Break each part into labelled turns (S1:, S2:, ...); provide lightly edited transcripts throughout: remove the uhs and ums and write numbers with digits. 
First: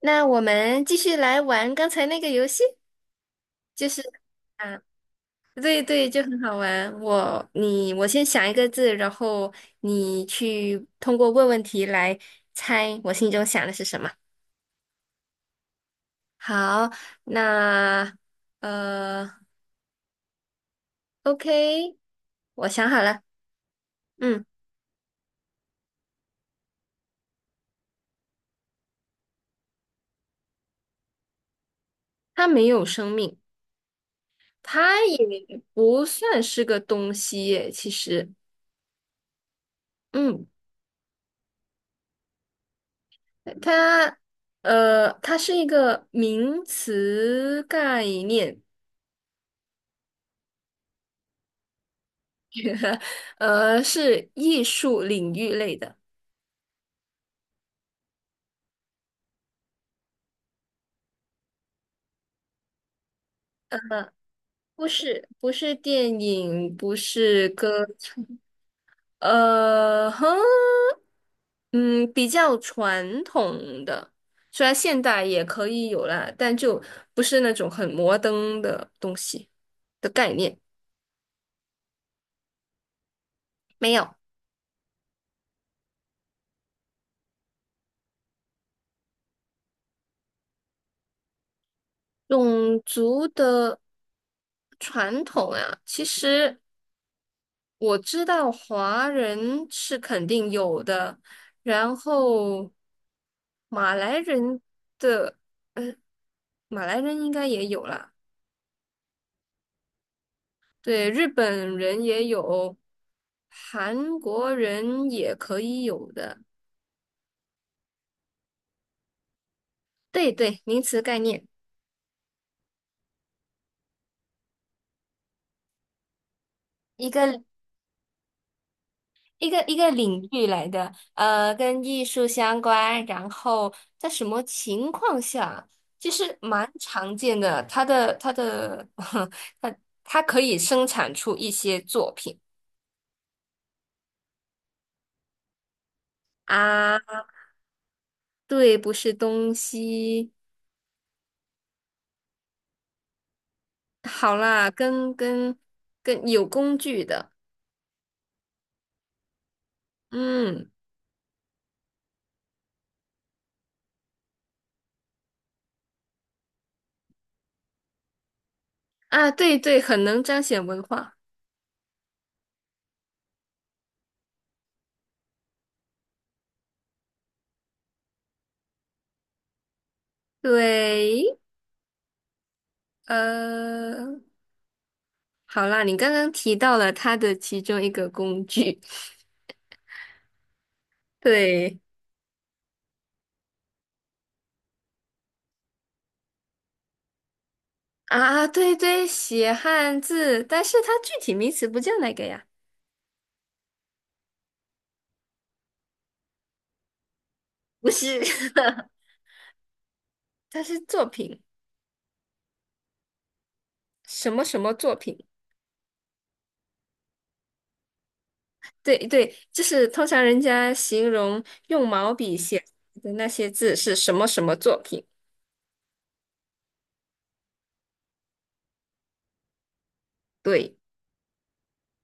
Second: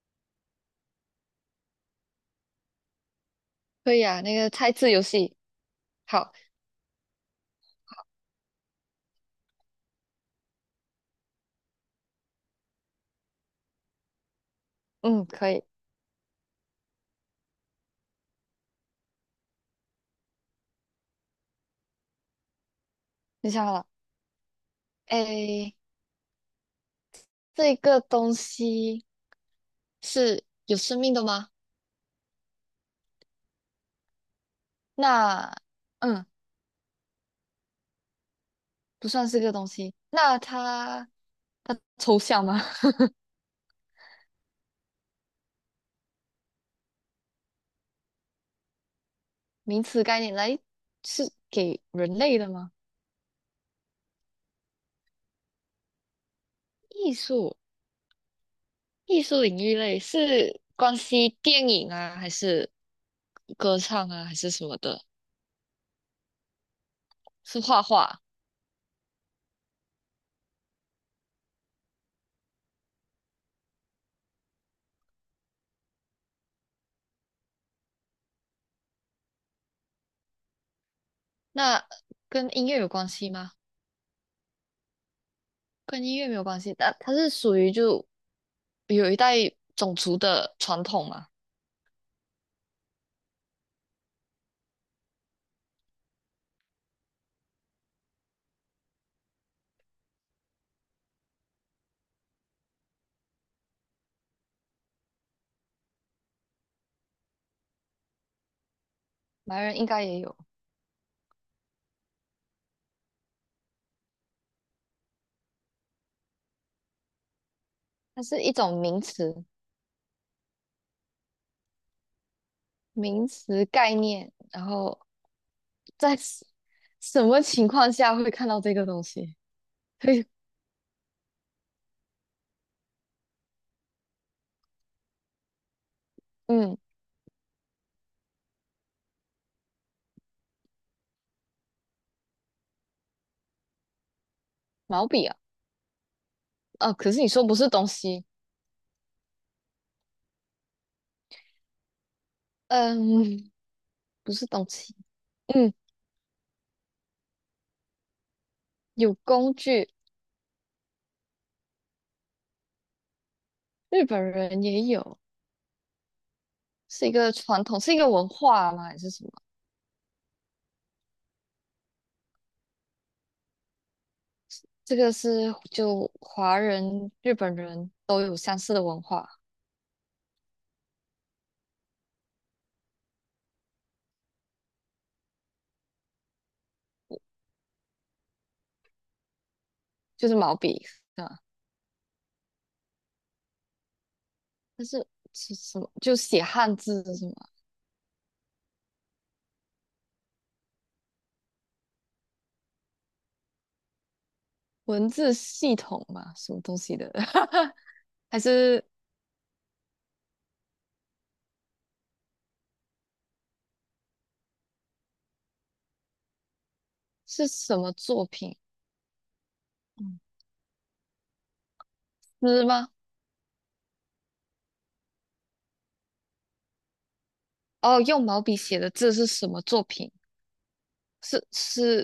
S1: 那我们继续来玩刚才那个游戏，就
S2: 可
S1: 是
S2: 以啊，那个猜
S1: 啊，
S2: 字游戏，
S1: 对对，就
S2: 好，
S1: 很好玩。我先想一个字，然后你去通过问问题来猜我心中想的是什么。
S2: 嗯，可以，
S1: 好，那呃，OK，我想好了。
S2: 你想好了？
S1: 嗯，
S2: 诶，这个东西是有生命的吗？
S1: 它没有生命，它
S2: 那，
S1: 也不
S2: 嗯，
S1: 算是个东西耶其实，
S2: 不算是个东西。那
S1: 嗯。
S2: 它抽象吗？
S1: 它它是一个名词概念，
S2: 名词概念来是给人类的吗？
S1: 是艺术领域类的，
S2: 艺术，艺术领域类是关系电影啊，还是歌唱啊，还是什么
S1: 不
S2: 的？
S1: 是不是电影，不是
S2: 是
S1: 歌
S2: 画画？
S1: 唱呃，哼，嗯，比较传统的，虽然现代也可以有啦，但就不是那种很摩登的东西的概念，
S2: 那跟音乐有关系吗？
S1: 没有。
S2: 跟音乐没有关系，但它是属于就有一代种族的传统嘛，
S1: 种族的传统啊，其实。我知道华人是肯定有的，然后马来人的，呃，马来人应该也有啦，
S2: 白人应该也有，
S1: 对，日本人也有，韩国人也可以有的，
S2: 它是一种名词，
S1: 对对，名词概念，
S2: 名词概念，然后在什
S1: 一
S2: 什么
S1: 个
S2: 情况下会看到这个东西？
S1: 一个领
S2: 嘿，
S1: 域来的，跟艺术相关，然后在什么情况下，其实蛮
S2: 嗯，
S1: 常见的。它的它的 它它可以生产出一些作品
S2: 毛笔啊，啊，
S1: 啊，
S2: 可是你说不是东西，
S1: 对，不是东西。
S2: 嗯，不
S1: 好
S2: 是东
S1: 啦，
S2: 西，
S1: 跟跟
S2: 嗯，
S1: 跟有工具的，
S2: 有工具，
S1: 嗯
S2: 日本人也有，是一个传统，是一个文化吗？还是什
S1: 啊，
S2: 么？
S1: 对对，很能彰显文化。
S2: 这个是就华人、日本人都有相似的文化，
S1: 对，呃，好啦，你刚刚提到了它的其中一个工具，
S2: 就是毛笔，啊。
S1: 对。
S2: 但是是什么？就写汉字什么
S1: 啊，对对，写汉字，但是它具体名词不叫那个呀，
S2: 文字系统嘛，什么东西的？
S1: 不是，
S2: 还是
S1: 它是作品，什么什么作品？
S2: 是什么作品？
S1: 对对，就是通
S2: 嗯，
S1: 常人家形容用毛笔写
S2: 诗吗？
S1: 的那些字是什么什么作品？
S2: 哦，用毛笔写的字是什么作品？
S1: 对，
S2: 是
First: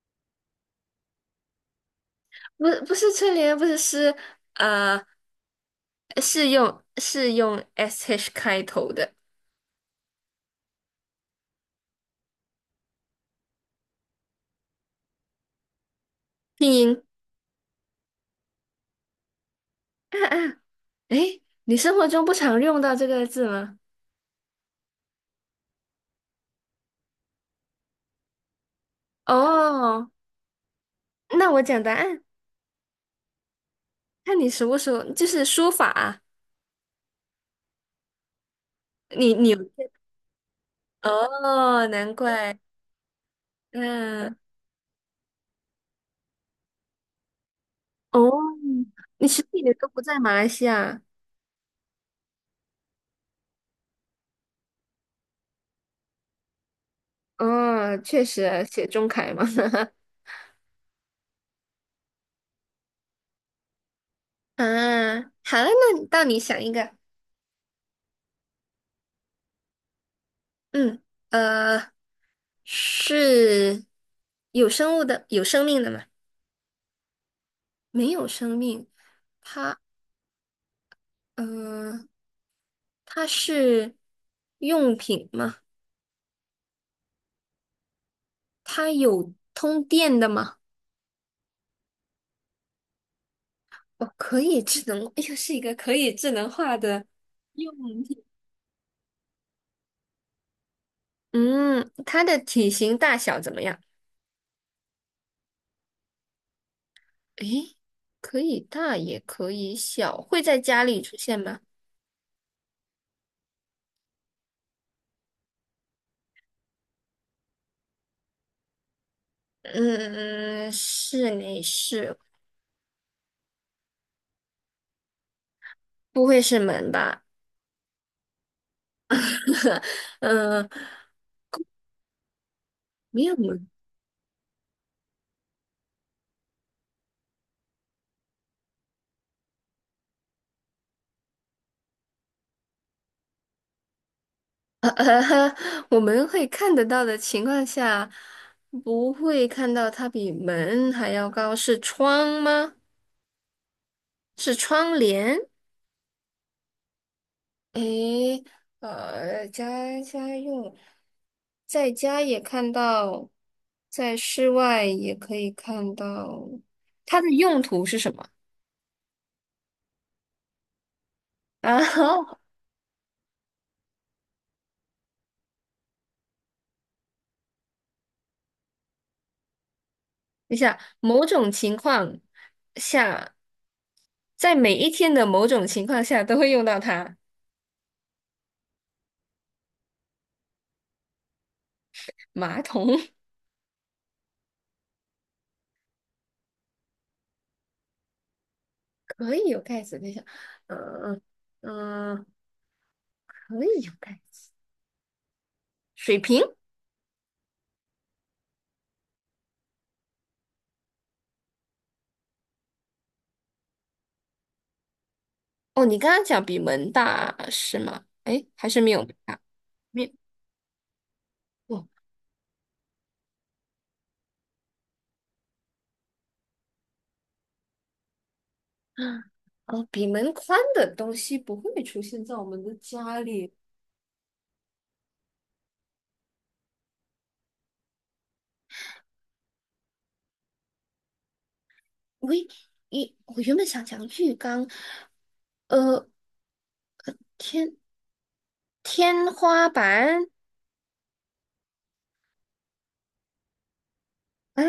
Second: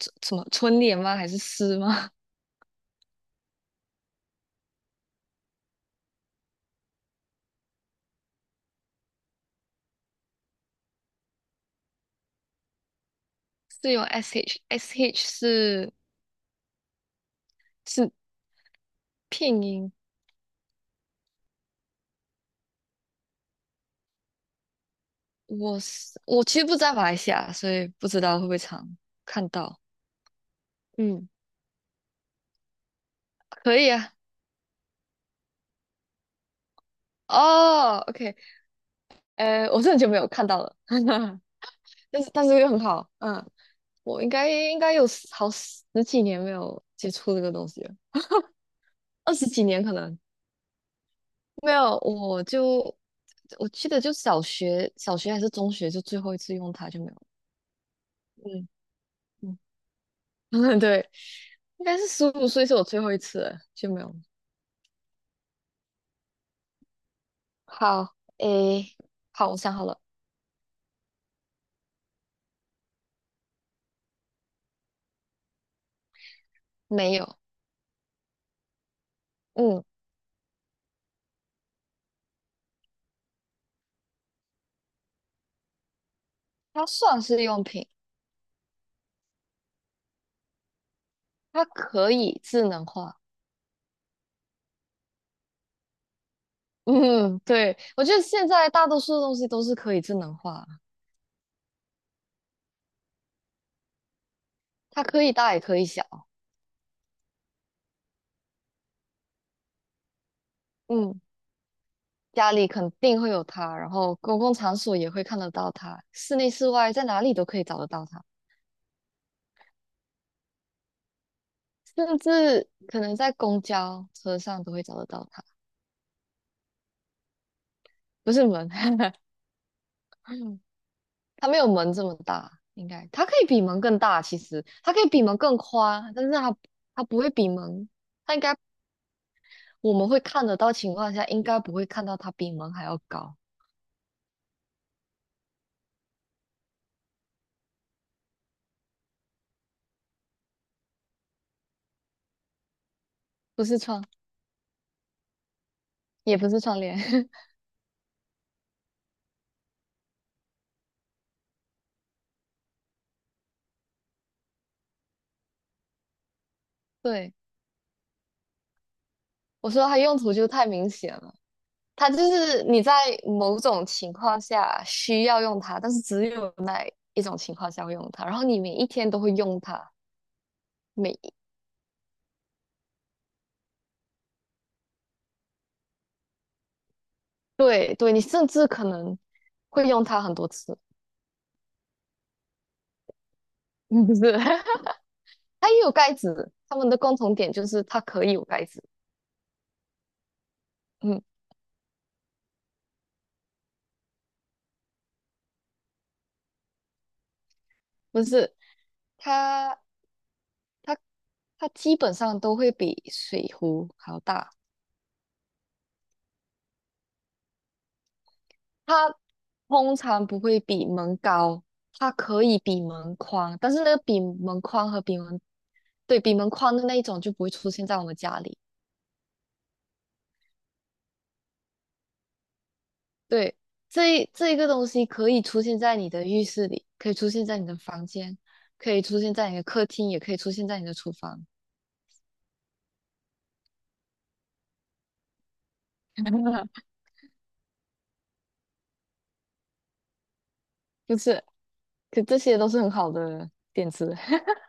S2: 什么春联吗？还是诗吗？
S1: 不是春联，不是诗，呃，是用 sh 开头的
S2: 是用 sh 是
S1: 拼音。
S2: 是拼音，
S1: 啊啊，诶，你生活中不常用到这个字吗？
S2: 我其实不在马来西亚，所以不知道会不会常看到。
S1: 哦，
S2: 嗯，
S1: 那我讲答案。
S2: 可以啊，
S1: 看你熟不熟，就是书法啊
S2: 哦，OK，
S1: 你有
S2: 我是很久没有看到了，
S1: 哦，难
S2: 但是但
S1: 怪，
S2: 是又很好，嗯，我应
S1: 嗯，
S2: 该应该有十几年没有接触这个东西了，
S1: 哦，你
S2: 二
S1: 实
S2: 十
S1: 体
S2: 几
S1: 的
S2: 年
S1: 都
S2: 可
S1: 不在
S2: 能
S1: 马来西亚，
S2: 没有，我记得就小学还是中学就最后一次用它就没有了。
S1: 哦，确实
S2: 嗯
S1: 写中楷嘛，
S2: 嗯，对，应该是15岁是我最后一次了就没有了。
S1: 啊，好了，那到你想一个，
S2: 好，诶，好，我想好了，
S1: 嗯，呃，是有生物的，有生命的吗？
S2: 没有。
S1: 没有生命，它，
S2: 嗯，
S1: 嗯、它是用品吗？
S2: 它算是用品，
S1: 它有通电的吗？
S2: 它可以智能化。
S1: 哦，可以智能，又是一个可以智能化的
S2: 嗯，
S1: 用
S2: 对，我觉得
S1: 品
S2: 现在大多数的东西都是可以智能化，
S1: 嗯，它的体型大小怎么样？
S2: 它可以大也可以小。
S1: 诶，可以大也可以小，会在家里出
S2: 嗯，
S1: 现吗？
S2: 家里肯定会有它，然后公共场所也会看得到它，室内室外在哪里都可以找得到它，
S1: 嗯，室内是，
S2: 甚至可能在公交车上都会找得到它。
S1: 不会是门吧？
S2: 不是门，
S1: 嗯，
S2: 它没有门这么大，应该
S1: 没
S2: 它可
S1: 有
S2: 以比
S1: 门。
S2: 门更大，其实它可以比门更宽，但是它不会比门。它应该我们会看得到情况下，应该不会看到它比门还要高，
S1: 我们会看得到的情况下，不会看到它比门还要高，是窗吗？
S2: 不是窗，
S1: 是窗帘？
S2: 也不是窗帘。
S1: 诶，家家用，在家也看到，在室外也可以看到，它的
S2: 对，
S1: 用途是什么？
S2: 我说它用途就太明显了，
S1: 啊，
S2: 它就 是你在某种情况下需要用它，但是只有那一种情况下会用它，然后你每一天都会用它，
S1: 等一下，
S2: 每
S1: 某
S2: 一
S1: 种情况下，在每一天的某种情况下都会用到它。
S2: 对对，你甚至可能会用它很多次。
S1: 马桶
S2: 嗯，不是，它也有盖子，它们的共同点就是它可以有盖子。
S1: 可以有盖子，等一下，嗯
S2: 嗯，
S1: 嗯，可以有盖子。水瓶？
S2: 不是，它它。它基本上都会比水壶还要大，
S1: 哦，你刚刚讲比门大是吗？诶，还是没有门
S2: 它
S1: 大？
S2: 通
S1: 没有。
S2: 常不会比门高，
S1: 哦
S2: 它可以比门宽，但是那个比门宽和比门，对，比门宽的那一种就不会出现在我们家里。
S1: 哦，比门宽的东西不会出现在我们的家里。
S2: 对，这一个东西可以出现在你的浴室里，可以出现在你的房间，可以出现在你的客厅，也可以出现在你的厨房，
S1: 喂，我原本想讲浴缸，呃，天天花板，
S2: 就是，可这些都是很好的点子，
S1: 啊，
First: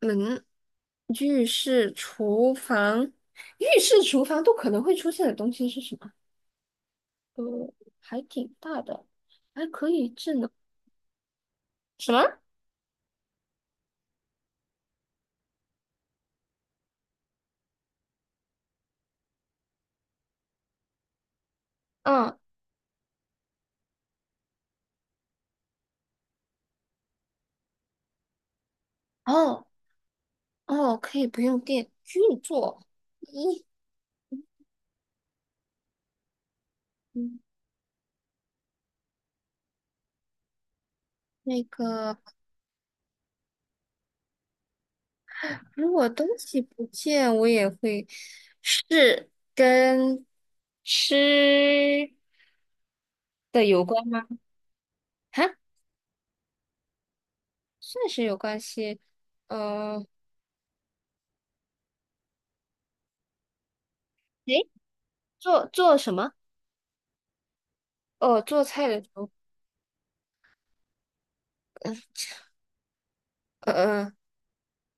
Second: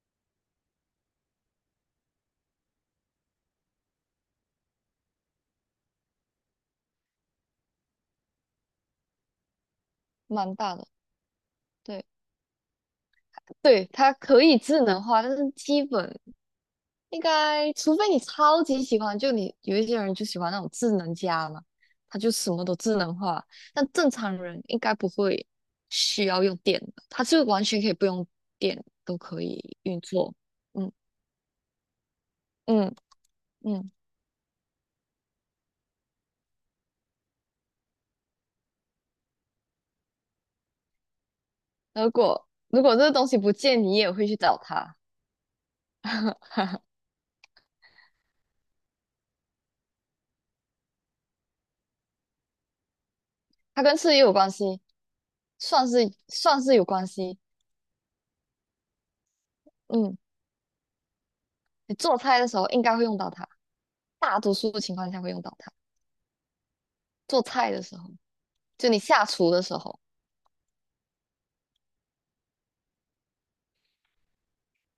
S1: 门，浴室、厨房，浴室、厨房，都可能会出现的东西是什么？呃，还挺大的，还可以智能
S2: 蛮大的。对
S1: 什么？
S2: 对，它可以智能化，但是基本。应该，除非你超级喜欢，就你有一些人就喜欢那种智能家嘛，他就
S1: 嗯，
S2: 什么都智能化。但正常人应该不会需要用电的，他是完全可以不用电都可
S1: 哦
S2: 以运作。嗯
S1: 哦，可以不用电，运作
S2: 嗯
S1: 一，
S2: 嗯，
S1: 嗯，那
S2: 如
S1: 个。
S2: 果如果这个东西不见，你也会去找他，
S1: 如果东西 不见，我也会是跟吃的
S2: 它
S1: 有
S2: 跟
S1: 关
S2: 吃也
S1: 吗？
S2: 有关系，
S1: 哈，
S2: 算是有关系。
S1: 算是有关系。呃，
S2: 嗯，你做菜的时候应该会用到它，大多
S1: 诶，
S2: 数情况下会用到
S1: 做
S2: 它。
S1: 做什么？
S2: 做菜的时候，
S1: 哦，做菜
S2: 就你
S1: 的时
S2: 下
S1: 候，
S2: 厨的时候。
S1: 呃呃，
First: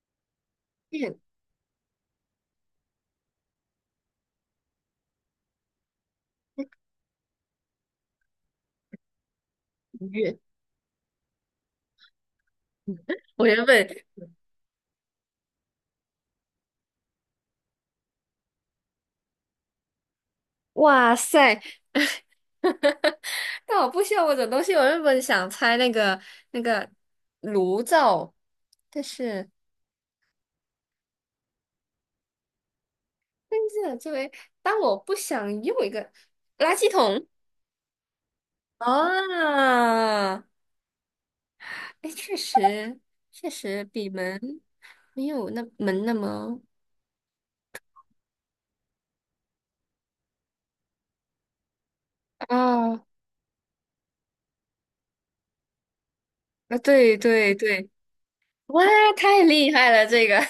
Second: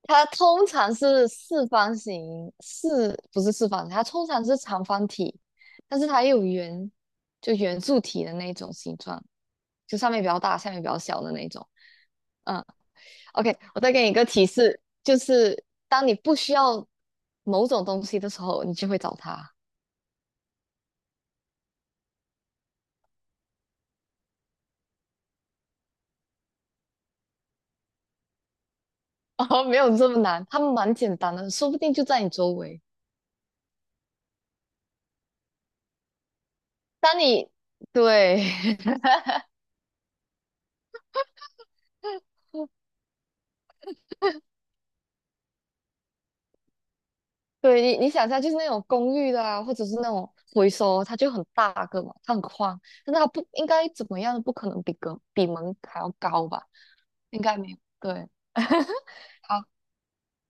S2: 它通常
S1: 面
S2: 是四方形，不是四方形，它通常是长方体，但是它也有圆，就圆柱体的那种形状，就上面比较
S1: 鱼。
S2: 大，下面比较小的那种。嗯
S1: 我
S2: ，OK,
S1: 原
S2: 我
S1: 本
S2: 再给你一个提示，就是当你不需要某种东西的时候，你就会找它。
S1: 哇塞，但我不需要我种东西，我原本想猜那个炉灶，但 是
S2: 哦，没有这么难，它们蛮简单的，说不定就在你周围。
S1: 但是作为当我不想用一个垃圾
S2: 当
S1: 桶，
S2: 你对，
S1: 啊，哎，确 实，确实比门没有那门那么
S2: 对你想一下，就是那种公寓的啊，或者是那种回收，它就很大个嘛，它很宽，
S1: 啊
S2: 但是它不应该怎么样，不可能比门还要高吧？
S1: 啊，对
S2: 应
S1: 对
S2: 该没有。
S1: 对，
S2: 对，
S1: 哇，太
S2: 好，
S1: 厉害了，这个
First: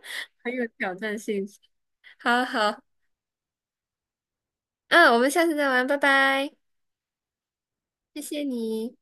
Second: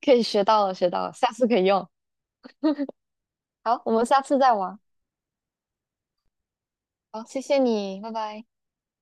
S2: 可以 学
S1: 很有
S2: 到了，学
S1: 挑
S2: 到了，
S1: 战
S2: 下
S1: 性。
S2: 次可以用。
S1: 好好，
S2: 好，我们下次再玩。
S1: 嗯，我们下次再玩，拜拜，
S2: 好，谢谢你，拜
S1: 谢谢
S2: 拜。
S1: 你。